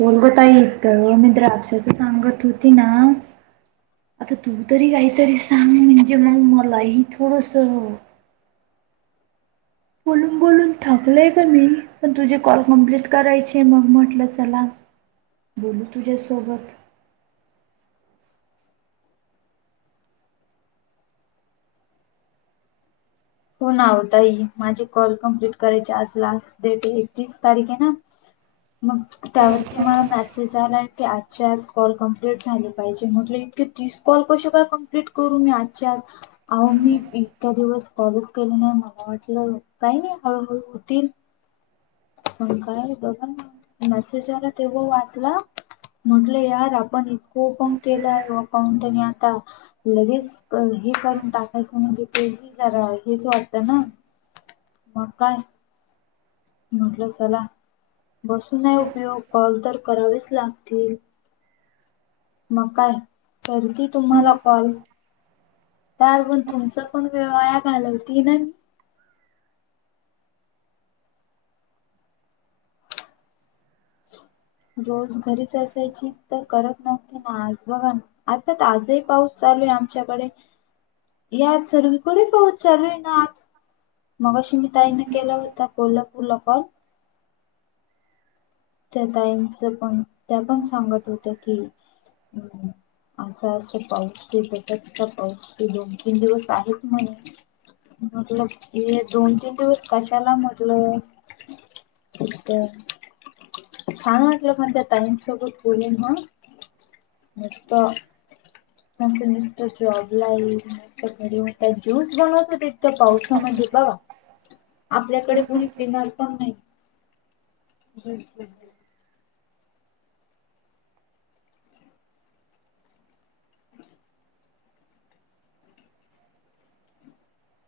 बोलगताई परवा मी द्राक्षाच सांगत होती ना. आता तू तरी काहीतरी सांग म्हणजे मग मलाही थोडस- बोलून बोलून थकलंय गं मी पण तुझी कॉल कमप्लीट करायचे मग म्हटलं चला- बोलू तुझ्यासोबत हो ना होता हई माझे कॉल कम्प्लीट करायचे आज लास्ट डेट आहे. तीस तारीख आहे ना? मग त्यावरती मला मेसेज आला. आजच्या आज कॉल कंप्लीट झाली पाहिजे, म्हट इत ती कॉल कशी काय कंप्ट करू मी आजच्या, अहो मी एका दिवस कॉलेज केले नाही मला वाटलं काही हळूहळू होतील. मग काय बघ मसेज आला तेव्हा वाचला म्हटलं यार आपण इतकं प केलं आहे अकाउंटनी आता. लगेच हे करून टाकायचं म्हणजे ते जरा हेच वाटतं ना. मग काय म्हटलं चला बसून नाही उपयोग कॉल तर करावेच लागतील. मग काय करती तुम्हाला कॉल. काय पण तुमचा पण वेळ वाया घालवतील ना. रोज घरीच असायची तर करत नव्हती ना आज बघ आज आजही पाऊस चालू आहे आमच्याकडे या सर्वकडे पाहत चालू आहे ना आत मगाशी मी ताईंना केला होता कोल्हापूरला कॉल त्या ताईंचं पण त्या पण सांगत होत्या की असं असं पाऊस ते ट पाऊसन तीन दिवस आहेच म्हण म्हटलं हे दोन तीन दिवस कशाला म्हटलंत छानूलाोकनच्या टाइम सबूत क ना नत ये म त्या जुस बनावत त तर पाऔस म ठ ब आपल्याकडे कोुणी फिनल पण नाही हम हम ह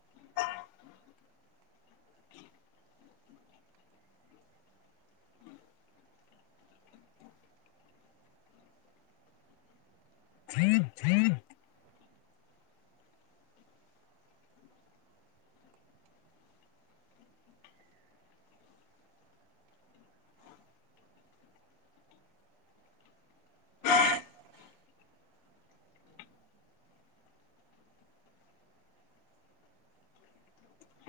हम थ थ हम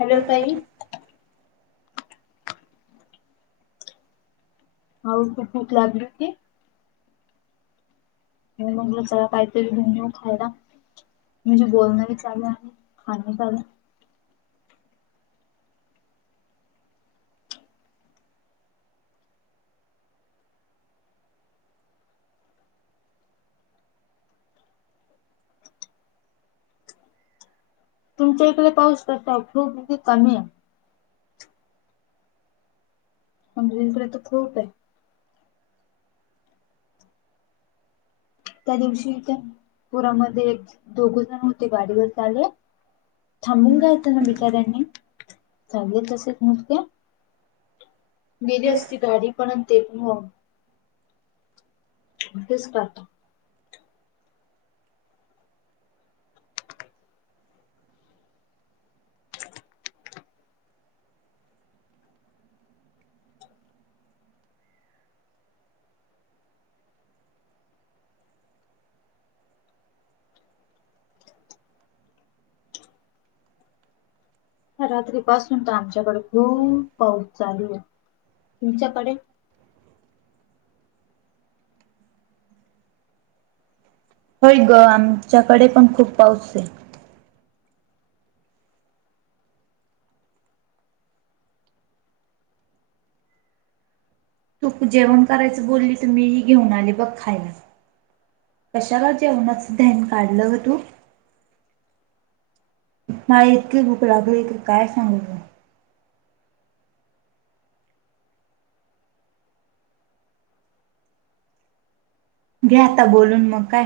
हॅलो ताई हो तू भूक लागलू की म म्हटलं चला काहीतरी घन घेऊ खायला म्हणजे बोलणं बी चाल आणि खाणं चालं तुमच्या इकडे पाऊस कतो फूप कती कमी आहे म्हणज तर खोप आहे त्या दिवशी त्या पुरामध्ये एक दोघ जण होते गाडीवर चाले थांबून घयचं ना बिचार्यांनी सांगले तसेच नस्या गेली असती गाडी पण ते प मग तेच पातो रात्री पासून तर आमच्याकडे खूप पाऊस चालू आहे तुमच्याकडे होय ग आमच्याकडे पण खूप पाऊस आहे तूप जेवण करायचं बोलली तर मीही घेऊन बघ कशाला जेवणाच ध्यान काढलं होत नाही इतकी भूक लागली की काय सांगल घ्या आता बोलून मग काय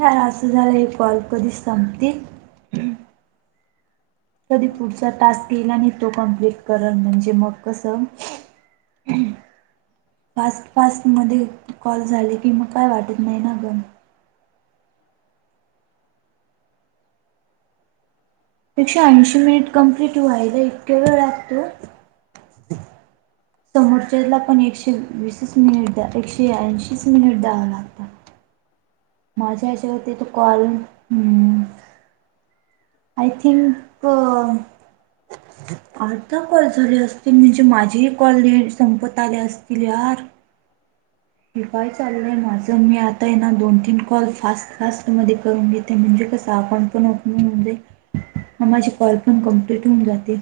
ह असं झाला हे कॉल कधी संपतील कधी पुढचा तास तेला आणि तो कंप्लीट करण म्हणजे मग कसं फास्टफास्ट मध्ये कॉल झाले की मग काय वाटत नाही ना गन एकशे ऐंशी मिनिट कंप्लीट व्हायला इतके वेळ लागतो समोरच्याला पण एकशे वीसस मिनिट द्या एकशे ऐंशीच मिनिट द्यावं लागत मजा अशी होती तू कून हम्म आय थिंक अर्धा पल झाली असती म्हणजे माझ्या माझी कॉल लिस्ट संपत आली असतील यार. हे काय चाललंय माझं मी आता यानां दोन तीन कॉल फास्ट फास्ट मध्ये करून घेते म्हणजे कसं आपण कोण ऊपणीगं म्हणजे [unintelligible] म माझी कॉल पण कमप्लीट होऊन जातील.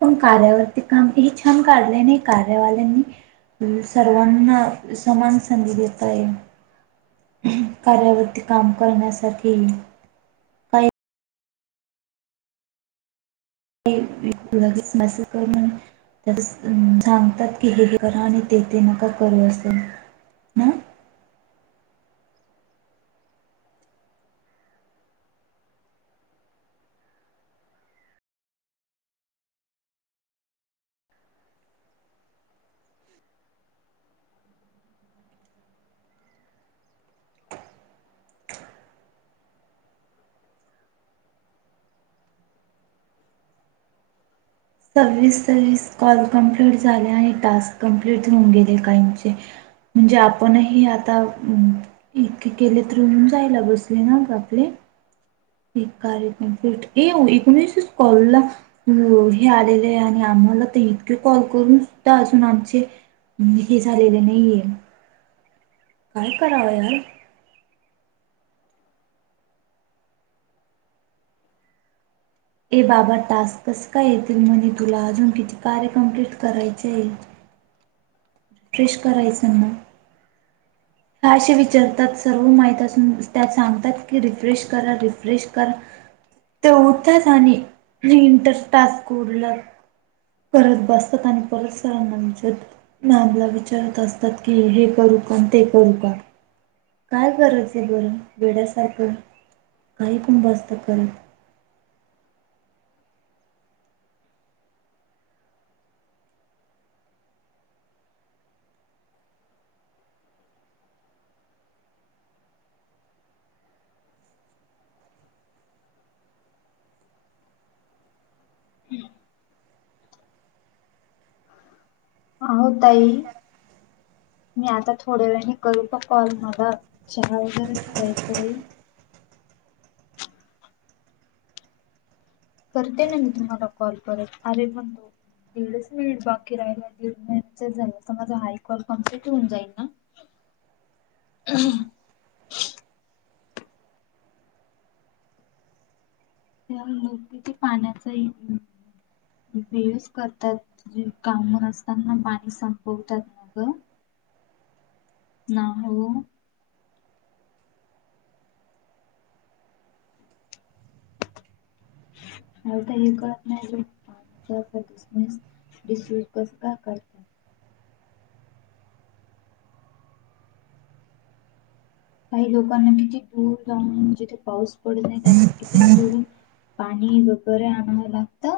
पण कार्यावरती काम हे छान काढलंय ना कार्यावाल्यांनी सर्वांना समान संधी देता येईल. कार्या वरती काम करण्यासाठी काही कि लगेच मेसेज कर [unintelligible] त्यात असं सांगतात की, हे हे करा आणि ते ते नका करू असं. ना सव्वीस सव्वीस, कॉल कम्प्लीट झाले आणि टास्क कमप्लीट होऊन गेले काहीचे म्हणजे आपणही आता एकेक केले तर होऊन जायला बसले ना आपले एक कार्य कम्प्लीट, एव एकोणिसच ‍ काॅलला एव्हढे आलेले आणि आम्हाला त इत के कॉल करून सुद्धा अजून आमचे हे झालेले नाहीये काय कराव यार? ए बाबा टास्क कस काय येतील? म्हणे तुला, अजून किती कार्य कंप्लीट करायचे आहेत? फ्रेश कराय सांगा. का असं विचारतात सर्व माहित असून, त्यात सांगतात की रिफ्रेश करा रिफ्रेश करा. ते उठतात आणि मी इंटस टास्क [unintelligible] परत बसतात आणि परत सरांना विचारतात. मॅमला विचारत असतात की, हे करू का? न ते करू का? काय गरज आहे बरं! वेड्यासारखं काही बसतात करत [inaudible] अहो ताई मी आता थोड्या वेळाने करू का कॉल तुम्हाला? चहा वगैरे ठेवायचा आहे करते ना मी तुम्हाला कॉल करत. अरे पण दीडच मिनिट बाकी राहिला आहे. दीड मिनिटच झालं तर माझा हा एक काॅल कमप्लीट होऊन जाईल ना? [inaudible] [inaudible] किती पाण्याचाही किती यूज करतात, जे काम नसताना पाणी संपवतात ना गं. ना हो. मला तर हे कळत नाही अजून पण. [unintelligible] डिस युज कसं काय कर काही लोकांना किती दूर जाऊून, जिथे पाऊस पडत नाही त्यांना किती दूर पाणी वगैरे आणव लागत.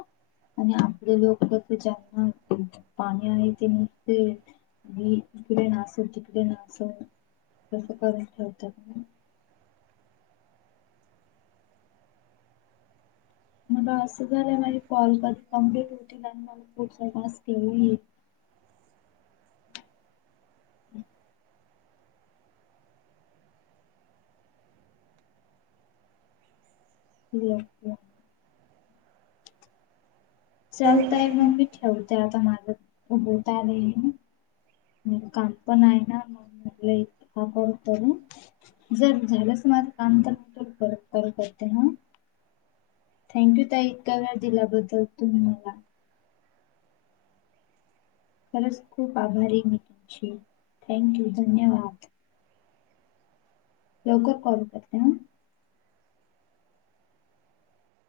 आणि आपले लोक की ज्यांना पाणी आहे ते नुसते [unintelligible] इकडे नासव, तिकडे नासव कसं करून ठेवतात न? मला अस झालय ना की कॉल कधी कंप्लीट होतील आणि मला पुढचा टाॅस्क केव्हा येईल? हम्म. [unintelligible] चल ताई मग करत मी ठेवते आता, माझं होत आलंय मग काम पण आहे ना, मग म्हटलं एक कॉल करू जर झालंच माझं काम तर तुला परत कॉल करते ह्. थँक यू ताई, इतका वेळ दिल्याबद्दल तुम्ही मला. खच खूप आभारी आहे मी तुमची. थँक यू, धन्यवाद! लवकर कॉल करते ह.